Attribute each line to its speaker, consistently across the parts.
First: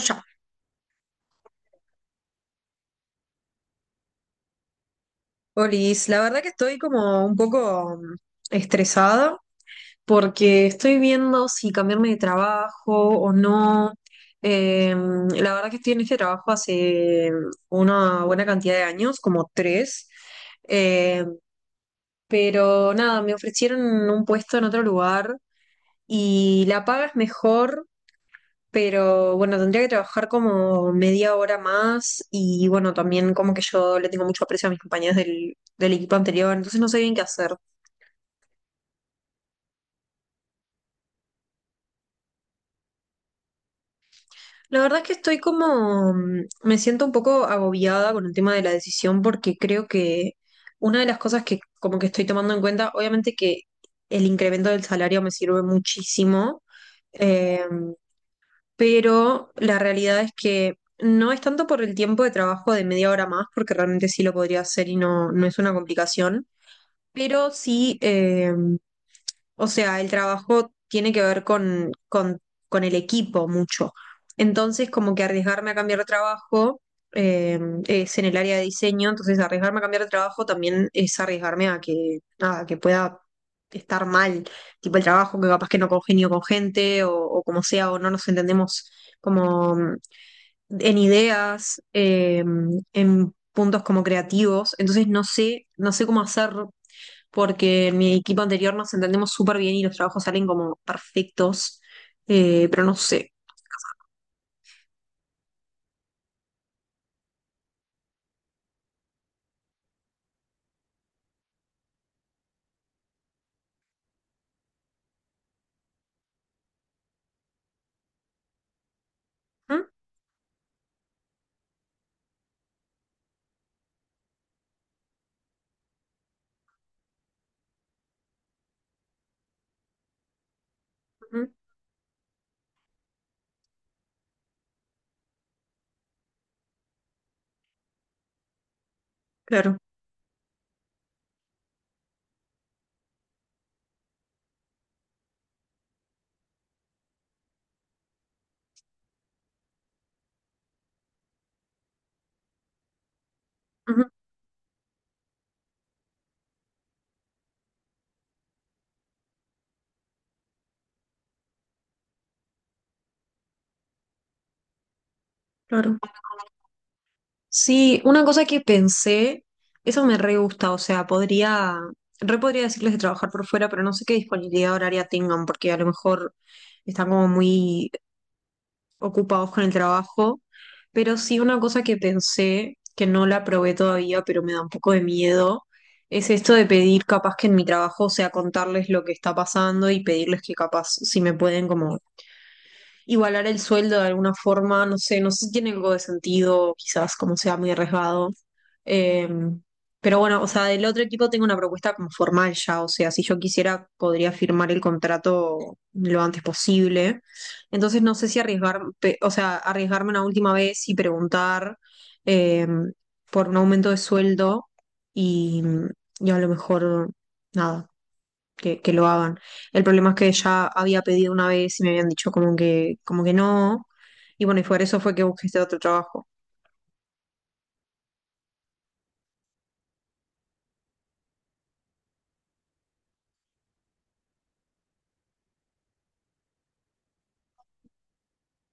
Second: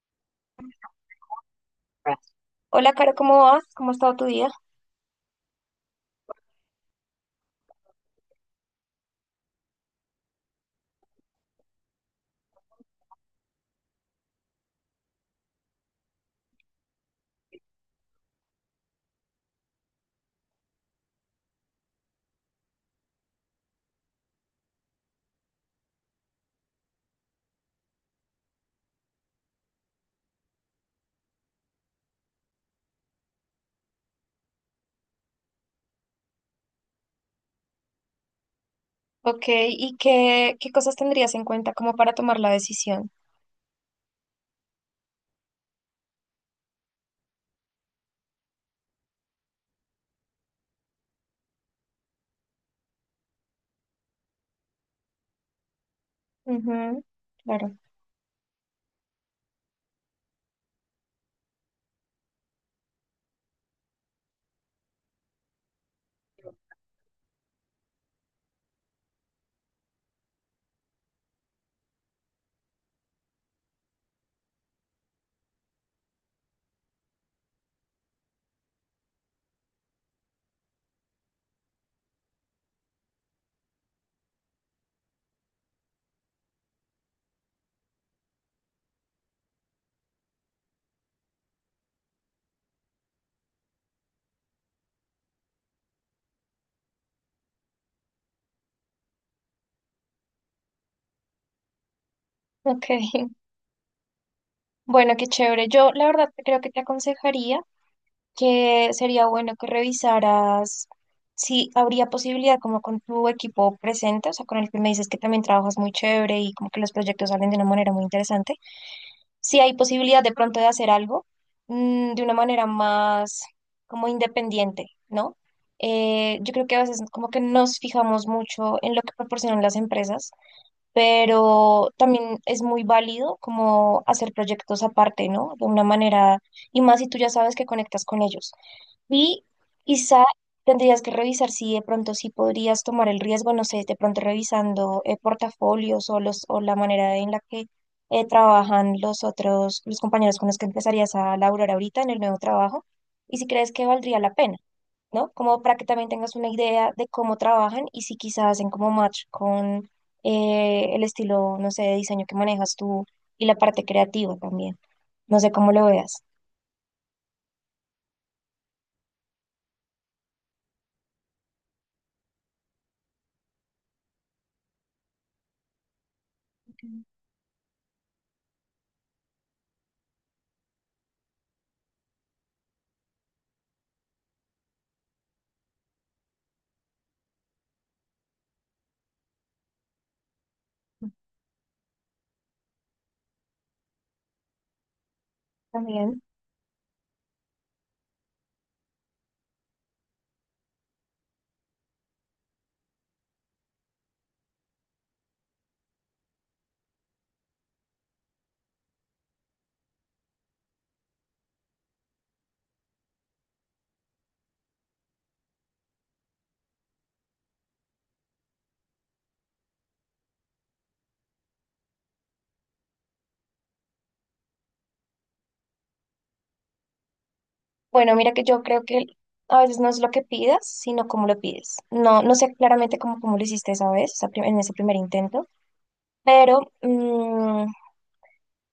Speaker 1: Ya.
Speaker 2: Hola, Caro, ¿cómo vas? ¿Cómo ha estado tu día?
Speaker 1: Olis, la verdad que estoy como un poco estresada porque estoy viendo si cambiarme de trabajo o no. Eh, la verdad que estoy en este trabajo hace una buena cantidad de años, como tres. Eh, pero nada, me ofrecieron un puesto en otro lugar y la paga es mejor, pero bueno, tendría que trabajar como media hora más y bueno, también como que yo le tengo mucho aprecio a mis compañeros del equipo anterior, entonces no sé bien qué hacer.
Speaker 2: Ok, ¿y qué cosas tendrías en cuenta como para tomar la decisión?
Speaker 1: La verdad es que estoy como, me siento un poco agobiada con el tema de la decisión porque creo que una de las cosas que como que estoy tomando en cuenta, obviamente que el incremento del salario me sirve muchísimo.
Speaker 2: Ujú, claro.
Speaker 1: em, pero la realidad es que no es tanto por el tiempo de trabajo de media hora más, porque realmente sí lo podría hacer y no, no es una complicación, pero sí, o sea, el trabajo tiene que ver con el equipo mucho. Entonces, como que arriesgarme a cambiar de trabajo, eh, es en el área de diseño, entonces arriesgarme a cambiar de trabajo también es arriesgarme a que, nada, que pueda estar mal, tipo el trabajo, que capaz que no congenio con gente o como sea, o no nos entendemos como, en ideas, en puntos como creativos. Entonces, no sé, no sé cómo hacer porque en mi equipo anterior nos entendemos súper bien y los trabajos salen como perfectos. Pero
Speaker 2: Ok,
Speaker 1: no sé.
Speaker 2: bueno, qué chévere. Yo la verdad creo que te aconsejaría que sería bueno que revisaras si habría posibilidad como con tu equipo presente, o sea, con el que me dices que también trabajas muy chévere y como que los proyectos salen de una manera muy interesante. Si hay
Speaker 1: Mm,
Speaker 2: posibilidad de pronto de hacer algo de una manera más como independiente, ¿no? Yo creo que a veces como que nos fijamos mucho en lo que proporcionan las empresas,
Speaker 1: ujú,
Speaker 2: pero también es muy válido como hacer proyectos aparte, ¿no? De una manera, y más si tú ya sabes que conectas con ellos. Y
Speaker 1: claro,
Speaker 2: quizá tendrías que revisar si de pronto sí podrías tomar el riesgo, no sé, de pronto revisando portafolios o la manera en la que trabajan los otros, los compañeros con los que empezarías a laburar ahorita en el nuevo trabajo, y si crees que
Speaker 1: ujú,
Speaker 2: valdría la pena, ¿no? Como para que también tengas una idea de cómo trabajan y si quizás hacen como match con el estilo, no sé, de diseño que manejas tú y la parte creativa también. No sé cómo lo
Speaker 1: claro.
Speaker 2: veas.
Speaker 1: Sí, una cosa que pensé, eso me re gusta, o sea, podría, re podría decirles de trabajar por fuera, pero no sé qué disponibilidad horaria tengan, porque a lo mejor
Speaker 2: Ok.
Speaker 1: están como muy ocupados con el trabajo, pero sí una cosa que pensé, que no la probé todavía, pero me da un poco de miedo, es esto de pedir capaz que en mi trabajo, o sea, contarles lo que está pasando y pedirles que capaz si me pueden como igualar el sueldo de alguna forma, no sé, no sé si tiene algo de
Speaker 2: También.
Speaker 1: sentido, quizás como sea muy arriesgado. Eh, pero bueno, o sea, del otro equipo tengo una propuesta como formal ya, o sea, si yo quisiera podría firmar el contrato lo antes posible. Entonces no sé si arriesgar, o sea, arriesgarme una última vez y preguntar, eh, por un aumento de sueldo y, y a lo mejor, nada, que lo hagan. El problema es que ya había pedido una vez y me habían dicho como que no. Y bueno, y por eso fue que busqué este otro trabajo.
Speaker 2: Bueno, mira que yo creo que a veces no es lo que pidas, sino cómo lo pides. No, no sé claramente cómo lo hiciste esa vez, en ese primer intento, pero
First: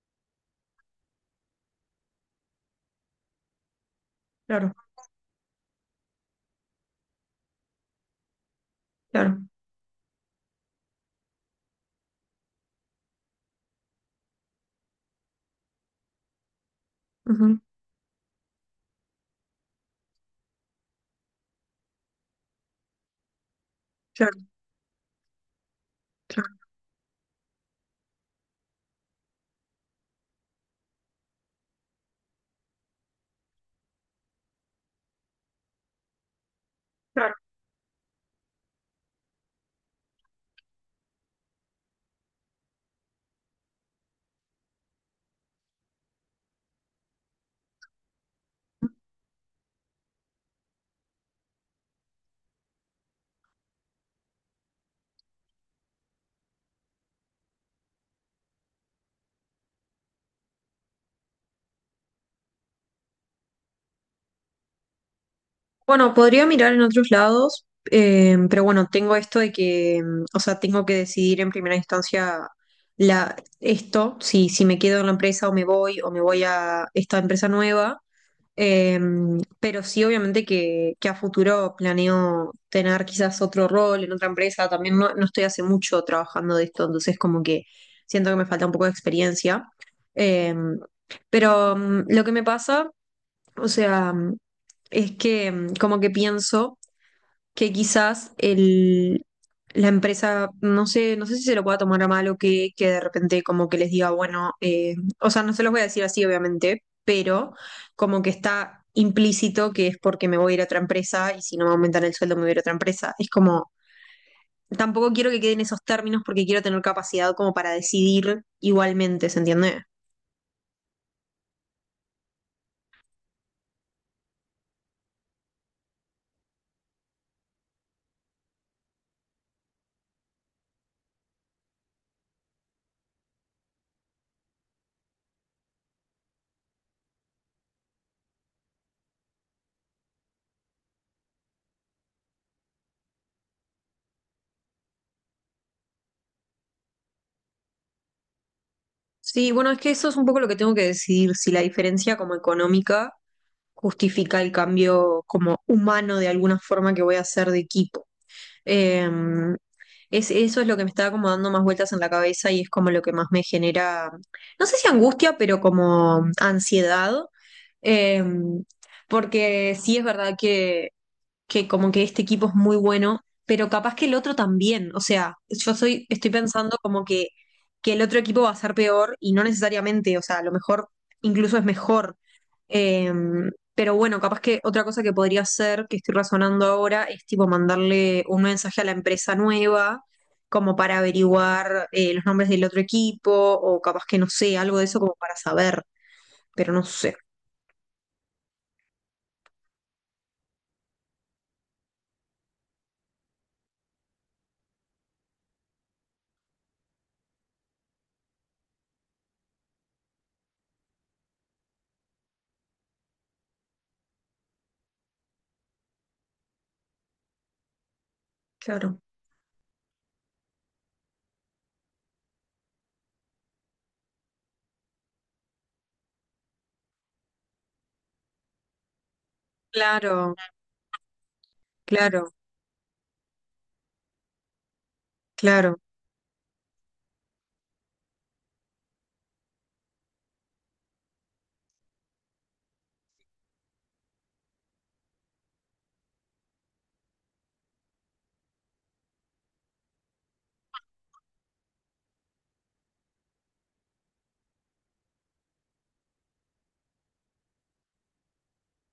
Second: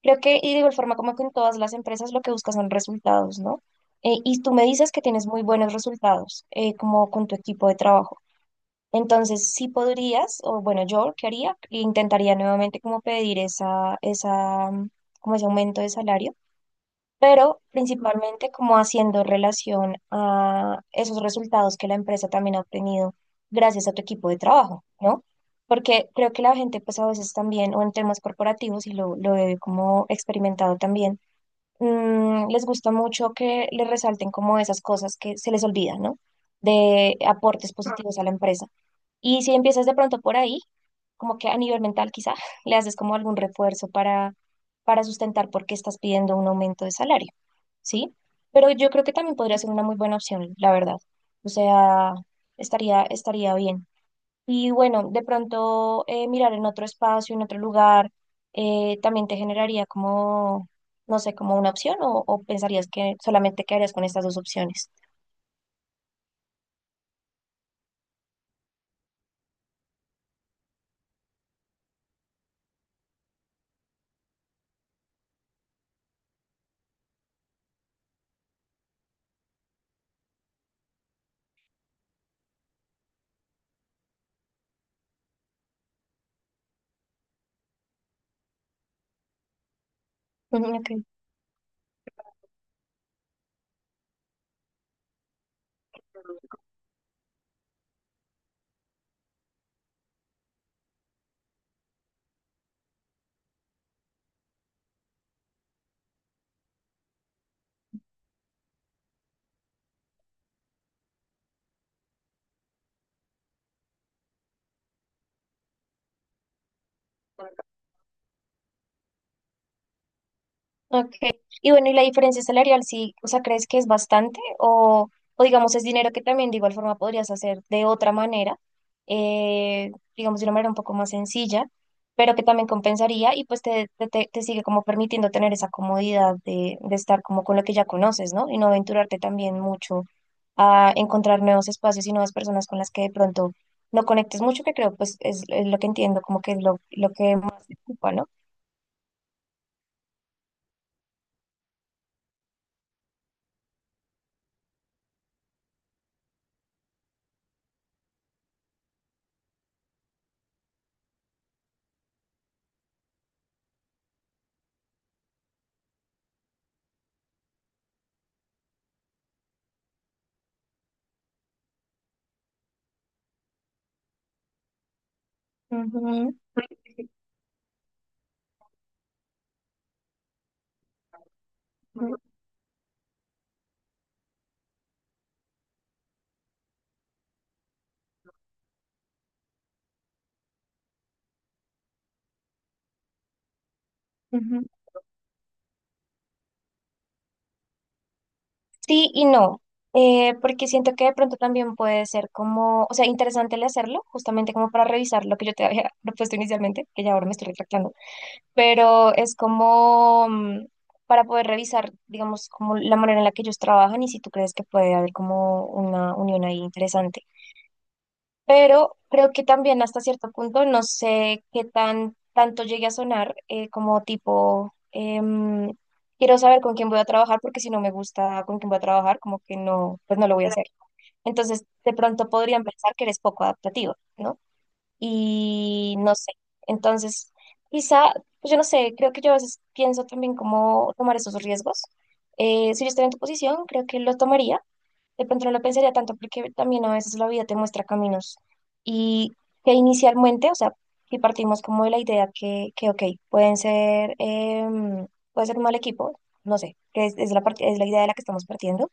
Speaker 2: creo que, y de igual forma como que en todas las empresas lo que buscas son resultados, ¿no? Y tú me
Speaker 1: Claro,
Speaker 2: dices que tienes muy buenos resultados, como con tu equipo de trabajo.
Speaker 1: claro,
Speaker 2: Entonces, sí podrías, o bueno, yo, ¿qué haría? Intentaría nuevamente como pedir como ese aumento de salario,
Speaker 1: ujú,
Speaker 2: pero principalmente como haciendo relación a esos resultados que la empresa también ha obtenido gracias a tu equipo de
Speaker 1: claro,
Speaker 2: trabajo, ¿no? Porque creo que
Speaker 1: claro,
Speaker 2: la gente pues a veces también, o en temas corporativos, y lo he como experimentado también, les gusta mucho que les resalten como esas cosas que se les olvidan, ¿no? De
Speaker 1: claro.
Speaker 2: aportes positivos a la empresa. Y si empiezas de pronto por ahí, como que a nivel mental quizá le haces como algún refuerzo para sustentar por qué estás pidiendo un aumento de salario, ¿sí? Pero yo creo que también podría ser una muy buena opción, la verdad. O sea, estaría bien. Y bueno, de pronto mirar en otro espacio, en otro lugar, también te generaría como, no sé, como una opción o pensarías que solamente quedarías con estas dos opciones.
Speaker 1: Bueno, podría mirar en otros lados, pero bueno, tengo esto de que, o sea, tengo que decidir en primera instancia la, esto, si me quedo en la empresa o me voy a esta empresa nueva. Eh, pero sí, obviamente que a futuro planeo tener quizás otro rol en otra empresa. También no, no estoy hace mucho trabajando de esto, entonces como que siento que me falta un poco de experiencia. Eh,
Speaker 2: Ujú, ok.
Speaker 1: pero lo que me pasa, o sea, es que como que pienso que quizás la empresa, no sé, no sé si se lo pueda tomar a mal o que de repente como que les diga, bueno, o sea, no se los voy a decir así, obviamente, pero como que está implícito que es porque me voy a ir a otra empresa y si no me aumentan el sueldo me voy a ir a otra empresa. Es como, tampoco quiero que queden esos términos porque quiero tener capacidad como para decidir igualmente, ¿se entiende?
Speaker 2: Ok. Y bueno, ¿y la diferencia salarial sí, o sea, crees que es bastante o digamos es dinero que también de igual forma podrías hacer de otra manera, digamos de una manera un poco más sencilla, pero que también compensaría y pues te sigue como permitiendo tener esa comodidad de estar como con lo que ya conoces, ¿no? Y no aventurarte también mucho a encontrar nuevos espacios y nuevas personas con las que de pronto no conectes mucho, que creo pues es lo que entiendo, como que es lo que más te ocupa, ¿no?
Speaker 1: Sí, bueno, es que eso es un poco lo que tengo que decidir, si la diferencia como económica justifica el cambio como humano de alguna forma que voy a hacer de equipo. Eh, es, eso es lo que me está como dando más vueltas en la cabeza y es como lo que más me genera, no sé si angustia, pero como ansiedad. Eh, porque sí es verdad que como que este equipo es muy bueno, pero capaz que el otro también, o sea, yo soy, estoy
Speaker 2: Ujú,
Speaker 1: pensando como que el otro equipo va a ser peor y no necesariamente, o sea, a lo mejor incluso es mejor.
Speaker 2: ujú,
Speaker 1: Pero bueno, capaz que otra cosa que podría hacer, que estoy razonando ahora, es tipo mandarle un mensaje a la empresa nueva, como para averiguar, los nombres del otro equipo, o capaz que no sé,
Speaker 2: ujú.
Speaker 1: algo de eso como para saber, pero no sé.
Speaker 2: Sí y no, porque siento que de pronto también puede ser como, o sea, interesante el hacerlo, justamente como para revisar lo que yo te había propuesto inicialmente, que ya ahora me estoy retractando, pero es como para poder revisar, digamos, como la manera en la que ellos trabajan y si tú crees que puede haber como una unión ahí interesante, pero
Speaker 1: Claro,
Speaker 2: creo que también hasta cierto punto no sé qué tan tanto llegue a sonar quiero saber con quién voy a trabajar porque si no me gusta con quién voy a trabajar, como que no, pues no
Speaker 1: claro,
Speaker 2: lo voy a hacer. Entonces, de pronto
Speaker 1: claro,
Speaker 2: podrían pensar que eres poco adaptativo, ¿no?
Speaker 1: claro,
Speaker 2: Y no sé. Entonces, quizá, pues yo no sé, creo que yo a veces pienso también cómo tomar esos riesgos. Si yo estuviera en tu posición, creo que lo tomaría, de pronto no lo pensaría tanto porque también a veces la vida te muestra caminos y que inicialmente, o sea, si partimos como de la idea que ok, pueden ser, puede ser un mal equipo, no sé, que es la, part- es la idea de la que estamos partiendo,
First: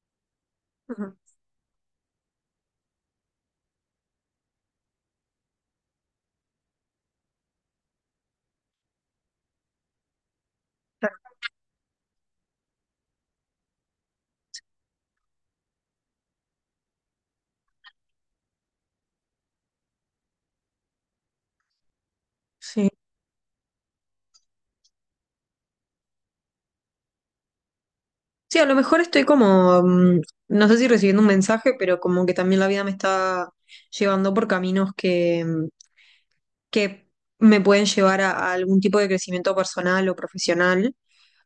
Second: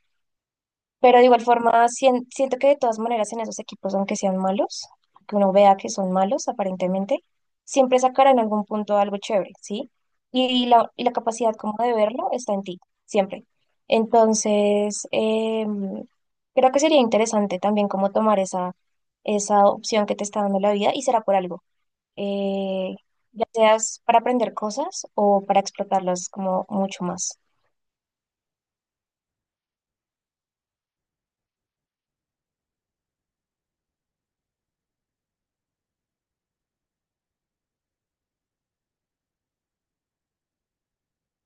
Speaker 1: ujú,
Speaker 2: pero de igual forma, siento que de todas maneras en esos equipos, aunque sean malos, que uno vea que son malos aparentemente, siempre sacará en algún punto algo chévere, ¿sí? Y la
Speaker 1: claro,
Speaker 2: capacidad como de verlo está en ti, siempre. Entonces, creo que sería interesante también como tomar esa opción que te está dando la vida y será por algo.
Speaker 1: sí.
Speaker 2: Eh, ya seas para aprender cosas o para explotarlas como mucho más.
Speaker 1: Sí, a lo mejor estoy como, no sé si recibiendo un mensaje, pero como que también la vida me está llevando por caminos que me pueden llevar a algún tipo de crecimiento personal o profesional.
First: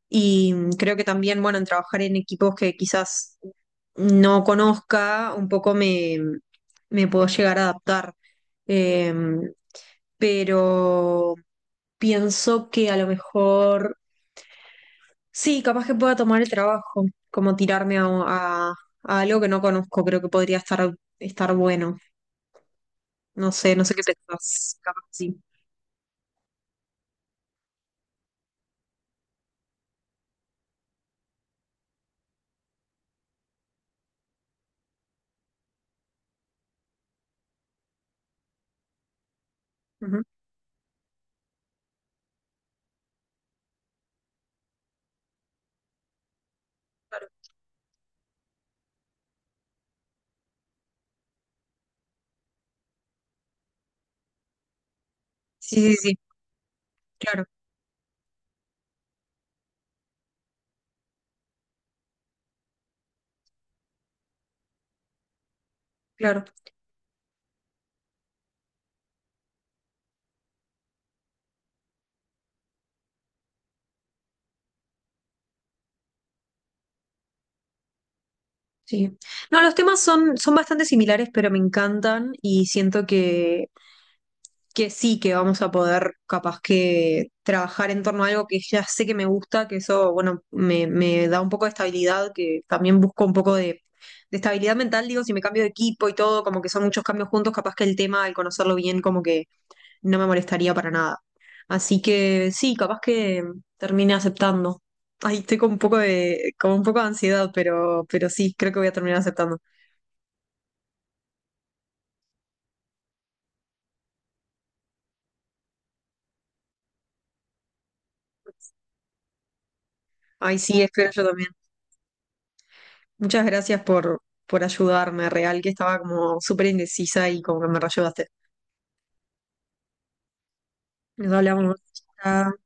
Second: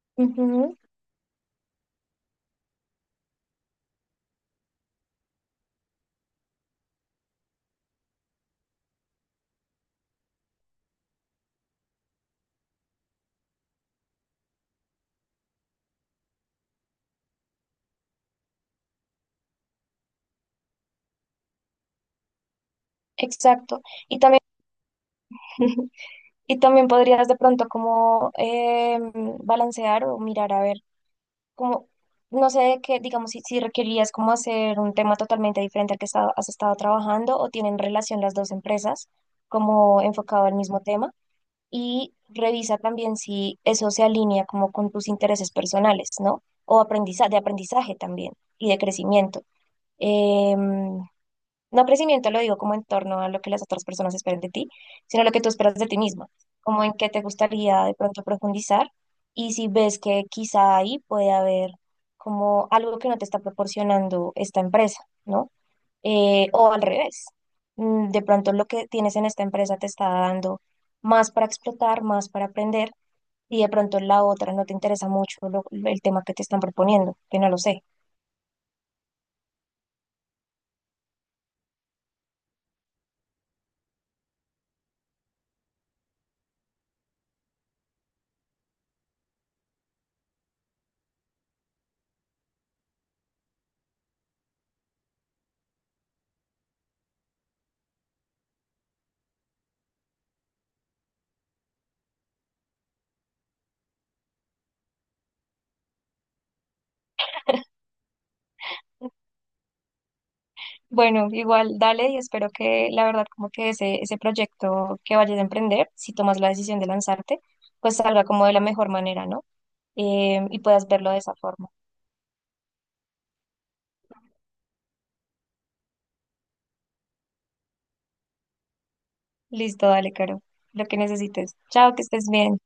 Speaker 1: Y
Speaker 2: Ujú,
Speaker 1: creo que también, bueno, en trabajar en equipos que quizás no conozca, un poco me puedo llegar a adaptar. Eh, pero pienso que a lo mejor, sí, capaz que pueda tomar el trabajo, como tirarme a, a algo que no conozco, creo que podría estar, estar bueno. No sé,
Speaker 2: exacto.
Speaker 1: no sé qué
Speaker 2: Y también...
Speaker 1: pensás, capaz sí.
Speaker 2: Y también podrías de pronto como em, balancear o mirar a ver, como, no sé qué, digamos, si, si requerías como hacer un tema totalmente diferente al que has estado trabajando, o tienen relación las dos empresas como
Speaker 1: Ujú,
Speaker 2: enfocado al mismo tema, y revisa también si eso se alinea como con tus intereses personales, ¿no? O aprendizaje, de aprendizaje también y de crecimiento. Em, no crecimiento lo digo como en torno a lo que las otras personas esperan de ti, sino lo que tú esperas de
Speaker 1: sí, sí,
Speaker 2: ti
Speaker 1: sí,
Speaker 2: misma, como en qué te
Speaker 1: claro,
Speaker 2: gustaría de pronto profundizar, y si ves que quizá ahí puede haber como algo que no te está proporcionando esta empresa, ¿no?
Speaker 1: claro,
Speaker 2: O al revés, de pronto lo que tienes en esta empresa te está dando más para explotar, más para aprender, y de pronto la otra no te interesa mucho el tema que te están proponiendo, que no lo sé.
Speaker 1: sí. No, los temas son bastante similares, pero me encantan y siento que sí, que vamos a poder capaz que trabajar en torno a algo que ya sé que me gusta, que eso, bueno, me da un poco de estabilidad, que también busco un poco de estabilidad mental, digo, si me cambio de equipo y todo, como que son muchos cambios juntos, capaz que el tema, al conocerlo bien, como que no me molestaría para nada. Así que sí, capaz que termine aceptando. Ay, estoy con un poco de, con un poco de ansiedad, pero sí, creo que voy a terminar aceptando.
Speaker 2: Bueno, igual dale y espero que la verdad como que ese proyecto que vayas a emprender, si tomas la decisión de lanzarte, pues salga como de la mejor manera, ¿no?
Speaker 1: Ay,
Speaker 2: Y
Speaker 1: sí,
Speaker 2: puedas
Speaker 1: espero
Speaker 2: verlo de
Speaker 1: yo
Speaker 2: esa
Speaker 1: también.
Speaker 2: forma.
Speaker 1: Muchas gracias por ayudarme, real, que estaba como súper indecisa y como que me reayudaste.
Speaker 2: Listo, dale, Caro. Lo que
Speaker 1: Nos
Speaker 2: necesites.
Speaker 1: hablamos.
Speaker 2: Chao, que estés
Speaker 1: Chao.
Speaker 2: bien.